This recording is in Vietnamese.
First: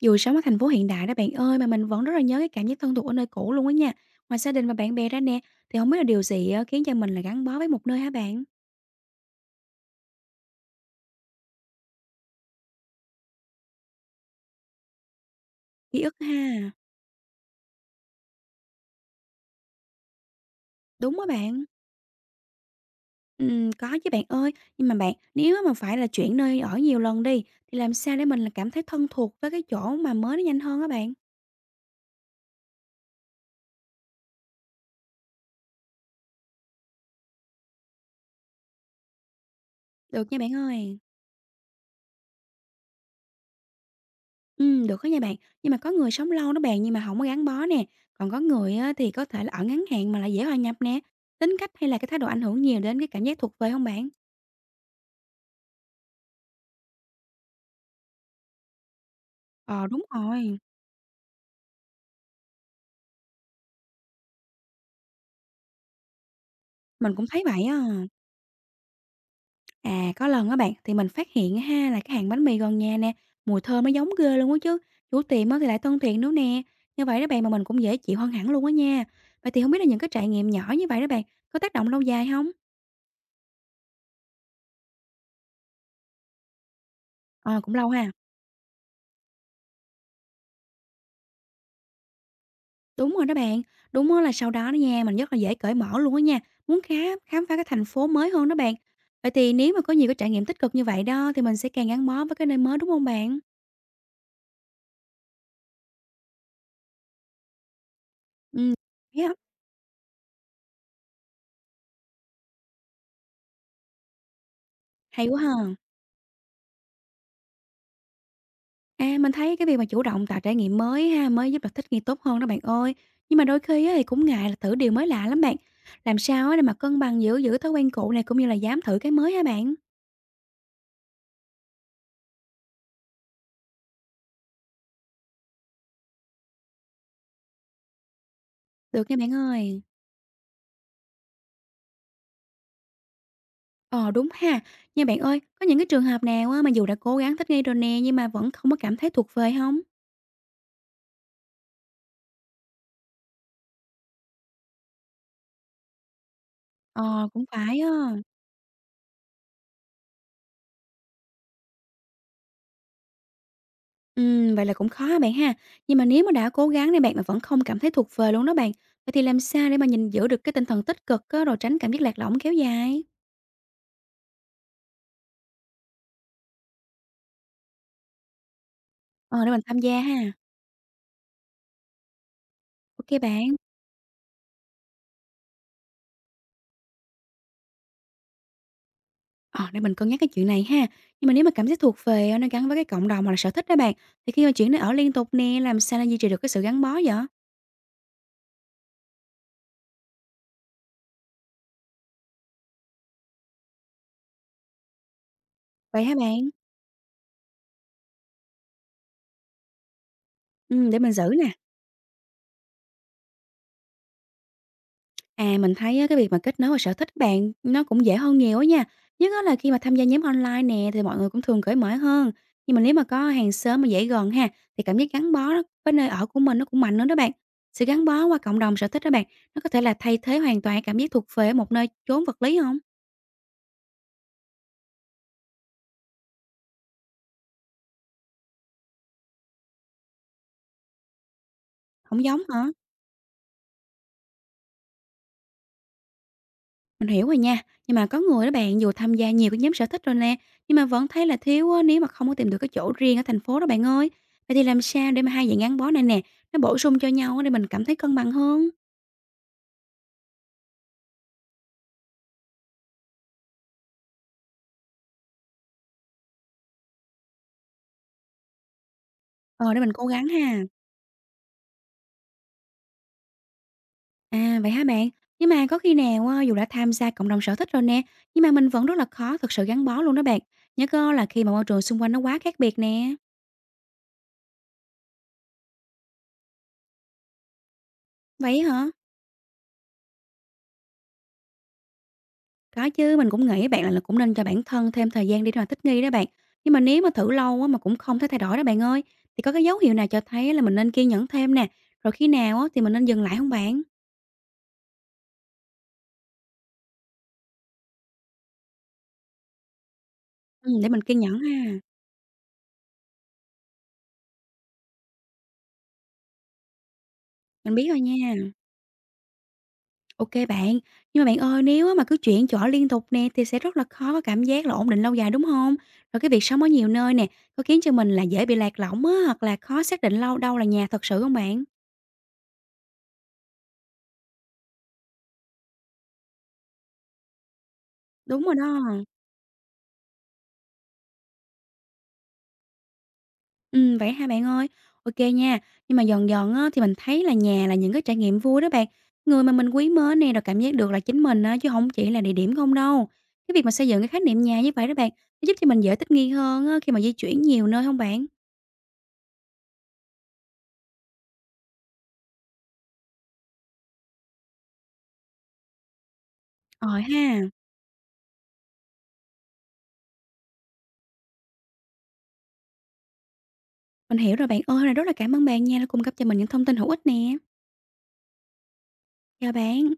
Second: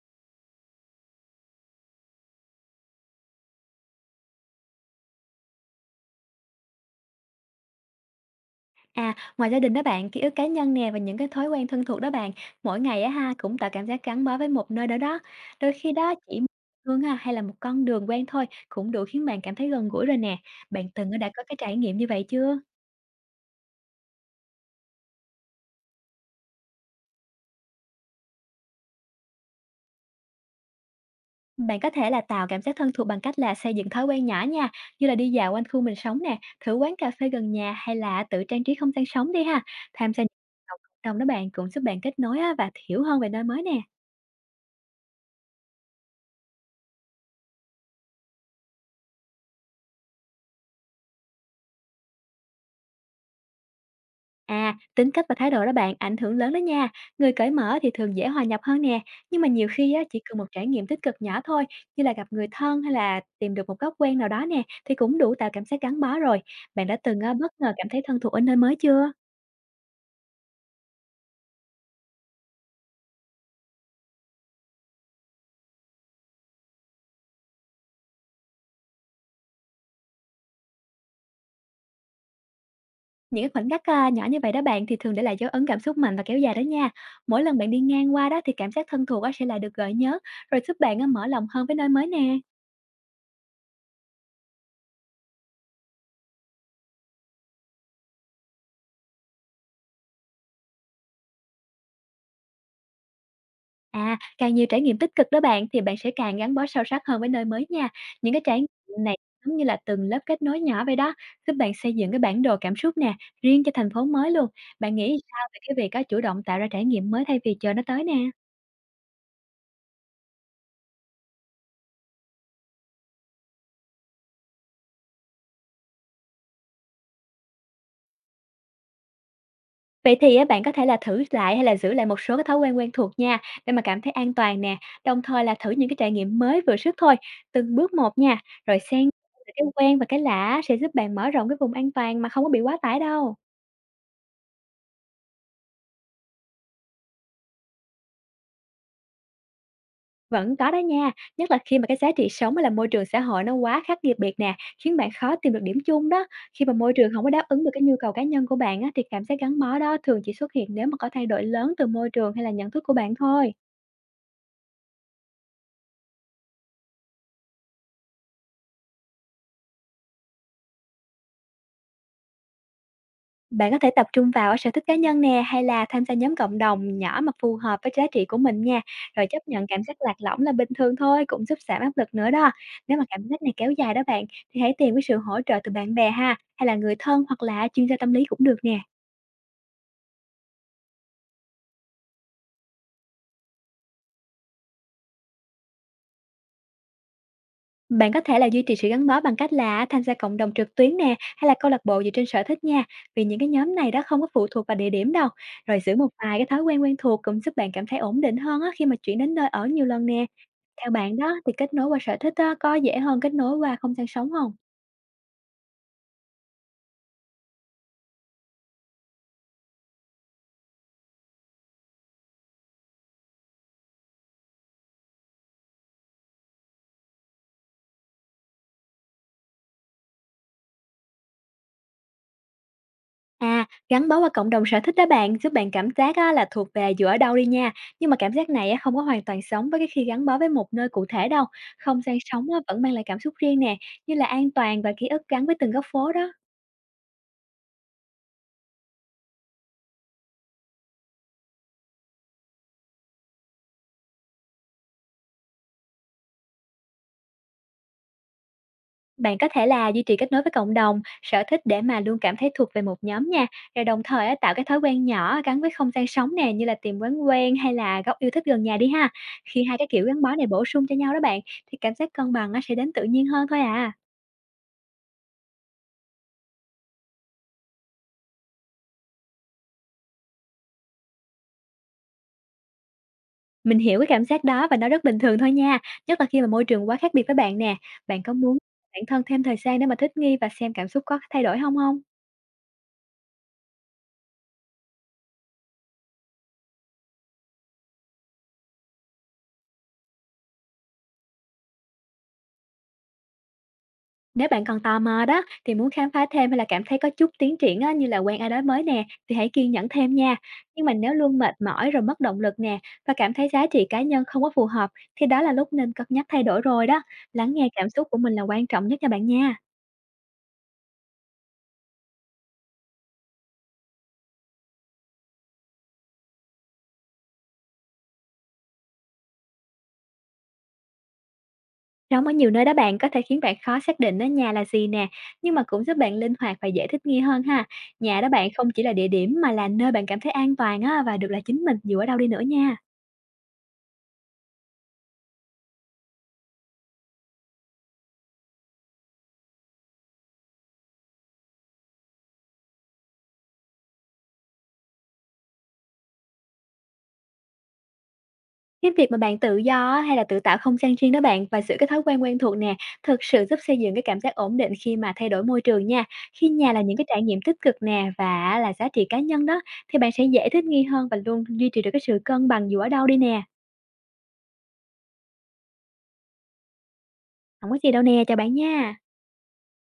Dù sống ở thành phố hiện đại đó bạn ơi, mà mình vẫn rất là nhớ cái cảm giác thân thuộc ở nơi cũ luôn á nha. Ngoài gia đình và bạn bè ra nè, thì không biết là điều gì á khiến cho mình là gắn bó với một nơi hả bạn? À, ngoài gia đình đó bạn, ký ức cá nhân nè, và những cái thói quen thân thuộc đó bạn, mỗi ngày á ha, cũng tạo cảm giác gắn bó với một nơi đó đó. Đôi khi Ký đó ức chỉ ha, một hương ha, hay là một con đường quen thôi cũng đủ khiến bạn cảm thấy gần gũi rồi nè. Bạn từng đúng á đã có cái bạn. trải nghiệm như vậy chưa? Có chứ bạn ơi, nhưng mà bạn, nếu mà phải là chuyển nơi ở nhiều lần đi, thì làm sao để mình là cảm thấy thân thuộc với cái chỗ mà mới nó nhanh hơn á bạn? Bạn có thể là tạo cảm giác thân thuộc bằng cách là xây dựng thói quen nhỏ nha, như là đi dạo quanh khu mình sống nè, thử quán cà phê gần nhà, hay là tự trang trí không gian sống đi ha. Tham gia những Được nha bạn hoạt động ơi. cộng đồng đó bạn cũng giúp bạn kết nối á, và hiểu hơn về nơi mới nè. Được đó nha bạn, nhưng mà có người sống lâu đó bạn nhưng mà không có gắn bó nè, còn có người á thì có thể là ở ngắn hạn mà lại dễ hòa nhập nè. Tính cách hay là cái thái độ ảnh hưởng nhiều đến cái cảm giác thuộc về không bạn? À, tính cách và thái độ đó bạn ảnh hưởng lớn đó nha. Người cởi mở thì thường dễ hòa nhập hơn nè, nhưng mà nhiều Ờ, khi á, đúng chỉ cần một rồi, trải nghiệm tích cực nhỏ thôi, như là gặp người thân hay là tìm được một góc quen nào đó nè, thì cũng đủ tạo cảm giác gắn bó rồi. Bạn đã mình từng cũng á, thấy bất vậy ngờ á. cảm thấy thân thuộc ở nơi mới chưa? À, có lần á bạn, thì mình phát hiện ha là cái hàng bánh mì gần nhà nè, mùi thơm nó giống ghê luôn á chứ. Chủ tiệm á thì lại thân thiện nữa nè. Như vậy đó bạn mà mình cũng dễ chịu hơn hẳn luôn á nha. Vậy thì không biết là những cái trải nghiệm nhỏ như vậy đó bạn, có tác động lâu dài không? Những cái khoảnh khắc à, nhỏ như vậy đó bạn thì thường để lại dấu ấn cảm xúc mạnh và kéo dài đó nha. Mỗi lần Ờ, bạn cũng đi lâu ha. ngang qua đó thì cảm giác thân thuộc á, sẽ lại được gợi nhớ, rồi giúp bạn á, mở lòng hơn với nơi mới nè. Đúng rồi đó bạn, đúng á là sau đó đó nha, mình rất là dễ cởi mở luôn á nha, muốn khám khám phá cái thành phố mới hơn đó bạn. Vậy thì nếu mà có nhiều cái trải nghiệm tích cực như vậy đó, thì mình sẽ càng gắn bó với cái nơi mới, đúng không bạn? À, càng nhiều trải nghiệm tích cực đó bạn, thì bạn sẽ càng gắn bó sâu sắc hơn với nơi mới nha. Những cái trải Ừm, nghiệm này hay á, giống như là từng lớp kết nối nhỏ vậy đó, giúp bạn xây dựng cái bản đồ cảm xúc nè, riêng cho thành phố mới luôn. Bạn nghĩ hay quá sao về cái ha. việc có chủ động tạo ra trải nghiệm mới thay vì chờ nó tới nè? À, mình thấy cái việc mà chủ động tạo trải nghiệm mới ha, mới giúp là thích nghi tốt hơn đó bạn ơi. Nhưng mà đôi khi á, thì cũng ngại là thử điều mới lạ lắm bạn. Làm sao á để mà cân bằng giữa giữ thói quen cũ này cũng như là dám thử cái mới hả bạn? Vậy thì á, bạn có thể là thử lại hay là giữ lại một số cái thói quen quen thuộc nha, để mà cảm thấy an toàn nè, đồng thời là thử những cái trải nghiệm mới vừa sức thôi, từng bước một nha, rồi xen Được nha bạn cái ơi. quen và cái lạ sẽ giúp bạn mở rộng cái vùng an toàn mà không có bị quá tải đâu. Ờ đúng ha. Nhưng bạn ơi, có những cái trường hợp nào á, mà dù đã cố gắng thích nghi rồi nè nhưng mà vẫn không có cảm thấy thuộc về không? Vẫn có đó nha, nhất là khi mà cái giá trị sống hay là môi trường xã hội nó quá khác biệt biệt nè, khiến bạn khó tìm được điểm chung đó. Khi mà môi trường không Ờ có đáp cũng ứng được phải cái á. nhu cầu cá nhân của bạn á, thì cảm giác gắn bó đó thường chỉ xuất hiện nếu mà có thay đổi lớn từ môi trường hay là nhận thức của bạn thôi. Ừ, vậy là cũng khó hả bạn ha. Nhưng mà nếu mà đã cố gắng này bạn mà vẫn không cảm thấy thuộc về luôn đó bạn. Vậy thì làm sao để mà nhìn giữ được cái tinh thần tích cực á, rồi tránh cảm giác lạc lõng kéo dài? Bạn có thể tập trung vào ở sở thích cá nhân nè, hay là tham gia nhóm cộng đồng nhỏ mà phù hợp với giá trị của mình nha. Rồi chấp Ờ, để mình nhận tham cảm giác gia lạc ha. lõng là bình thường thôi, cũng giúp giảm áp lực nữa đó. Nếu mà OK cảm giác bạn. này kéo dài đó bạn, thì hãy tìm cái sự hỗ trợ từ bạn bè ha, hay là người thân, hoặc là chuyên gia tâm lý cũng được nè. Ờ, để mình cân nhắc cái chuyện này ha. Nhưng mà nếu mà cảm giác thuộc về, nó gắn với cái cộng đồng hoặc là sở thích đó bạn, thì khi mà chuyển nơi ở liên tục nè, làm sao để duy trì được cái sự gắn bó vậy? Bạn có thể là duy trì sự gắn bó bằng cách là tham gia cộng đồng trực tuyến nè, hay là câu lạc bộ dựa trên sở thích nha, vì những cái nhóm này đó không có phụ thuộc vào địa điểm đâu. Rồi giữ Vậy một hả vài cái bạn? thói quen quen thuộc cũng giúp bạn cảm thấy ổn định hơn á, khi mà chuyển đến nơi ở nhiều lần nè. Theo Để mình bạn giữ đó nè. thì kết nối qua sở thích á, có dễ hơn kết nối qua không gian sống không? À, mình thấy á cái việc mà kết nối và sở thích bạn nó cũng dễ hơn nhiều á nha, nhất á là khi mà tham gia nhóm online nè, thì mọi người cũng thường cởi mở hơn. Nhưng mà nếu mà có hàng xóm mà dễ gần ha, thì cảm giác gắn bó đó với nơi ở của mình nó cũng mạnh hơn đó bạn. Sự gắn bó qua cộng đồng sở thích đó bạn, nó có thể là thay thế hoàn toàn cảm giác thuộc về ở một nơi chốn vật lý không? À, gắn bó qua cộng đồng sở thích đó bạn, giúp bạn cảm giác á, là thuộc về dù ở đâu đi nha, nhưng mà cảm giác này á, không có hoàn toàn sống với cái khi gắn bó với một nơi cụ thể đâu. Không gian Không giống sống á, hả? vẫn mang lại cảm xúc riêng nè, như là an toàn và ký ức gắn với từng góc phố đó. Mình hiểu rồi nha. Nhưng mà có người đó bạn, dù tham gia nhiều cái nhóm sở thích rồi nè, nhưng mà vẫn thấy là thiếu á, nếu mà không có tìm được cái chỗ riêng ở thành phố đó bạn ơi. Vậy thì làm sao để mà hai dạng gắn bó này nè, nó bổ sung cho nhau á, để mình cảm thấy cân bằng hơn? Bạn có thể là duy trì kết nối với cộng đồng, sở thích để mà luôn cảm thấy thuộc về một nhóm nha. Rồi đồng thời á, tạo cái thói quen nhỏ gắn với không gian sống nè, như là tìm quán quen hay là góc yêu thích gần nhà đi ha. Khi Ờ, hai để cái mình kiểu cố gắn gắng bó này ha. bổ sung cho nhau đó bạn, thì cảm giác cân bằng á, sẽ đến tự nhiên hơn thôi à. À, vậy hả bạn? Nhưng mà có khi nào á, dù đã tham gia cộng đồng sở thích rồi nè, nhưng mà mình vẫn rất là khó thực sự gắn bó luôn đó bạn. Nhớ cơ là khi mà môi trường xung quanh nó quá khác biệt nè. Mình hiểu cái cảm giác đó, và nó rất bình thường thôi nha, nhất là khi mà môi trường quá khác biệt với bạn nè. Bạn có muốn Vậy hả? bản thân thêm thời gian để mà thích nghi và xem cảm xúc có thay đổi không không? Có chứ, mình cũng nghĩ bạn là cũng nên cho bản thân thêm thời gian để mà thích nghi đó bạn. Nhưng mà nếu mà thử lâu á, mà cũng không thấy thay đổi đó bạn ơi, thì có cái dấu hiệu nào cho thấy là mình nên kiên nhẫn thêm nè, rồi khi nào á, thì mình nên dừng lại không bạn? Nếu bạn còn tò mò đó thì muốn khám phá thêm, hay là cảm thấy có chút tiến triển á, như là quen ai đó mới nè, thì hãy kiên nhẫn thêm nha. Nhưng Để mà mình nếu kiên luôn nhẫn mệt ha, mỏi rồi mất động lực nè, và cảm thấy giá trị cá nhân không có phù hợp, thì đó là lúc nên cân nhắc thay đổi rồi đó. Lắng nghe mình cảm biết rồi xúc của mình nha. là quan trọng nhất nha bạn nha. OK bạn, nhưng mà bạn ơi, nếu á, mà cứ chuyển chỗ liên tục nè thì sẽ rất là khó có cảm giác là ổn định lâu dài, đúng không? Rồi cái việc sống ở nhiều nơi nè, có khiến cho mình là dễ bị lạc lõng á, hoặc là khó xác định lâu đâu là nhà thật sự không bạn? Sống ở nhiều nơi đó bạn có thể khiến bạn khó xác định đó nhà là gì nè, nhưng mà cũng giúp bạn linh hoạt và dễ thích nghi hơn ha. Nhà đó Đúng bạn rồi không chỉ đó. là địa điểm, mà là nơi bạn cảm thấy an toàn á, và được là chính mình dù ở đâu đi nữa nha. Vậy hả bạn ơi? OK nha. Nhưng mà dần dần á, thì mình thấy là nhà là những cái trải nghiệm vui đó bạn, người mà mình quý mến nè, rồi cảm giác được là chính mình á, chứ không chỉ là địa điểm không đâu. Cái việc mà xây dựng cái khái niệm nhà như vậy đó bạn, nó giúp cho mình dễ thích nghi hơn á, khi mà di chuyển nhiều nơi không bạn? Cái việc mà bạn tự do á, hay là tự tạo không gian riêng đó bạn và giữ cái thói quen quen thuộc nè, thực sự giúp xây dựng cái cảm giác ổn định khi mà thay đổi môi trường nha. Khi nhà là Ờ những cái ha, trải nghiệm tích cực nè, và á là giá trị cá nhân đó, thì bạn sẽ dễ thích nghi hơn và luôn duy trì được cái sự cân bằng dù ở đâu đi nè. mình hiểu rồi bạn ơi, hôm rất là cảm ơn bạn nha, đã cung cấp cho mình những thông tin hữu ích nè. Không có gì đâu nè, chào bạn nha. Chào bạn.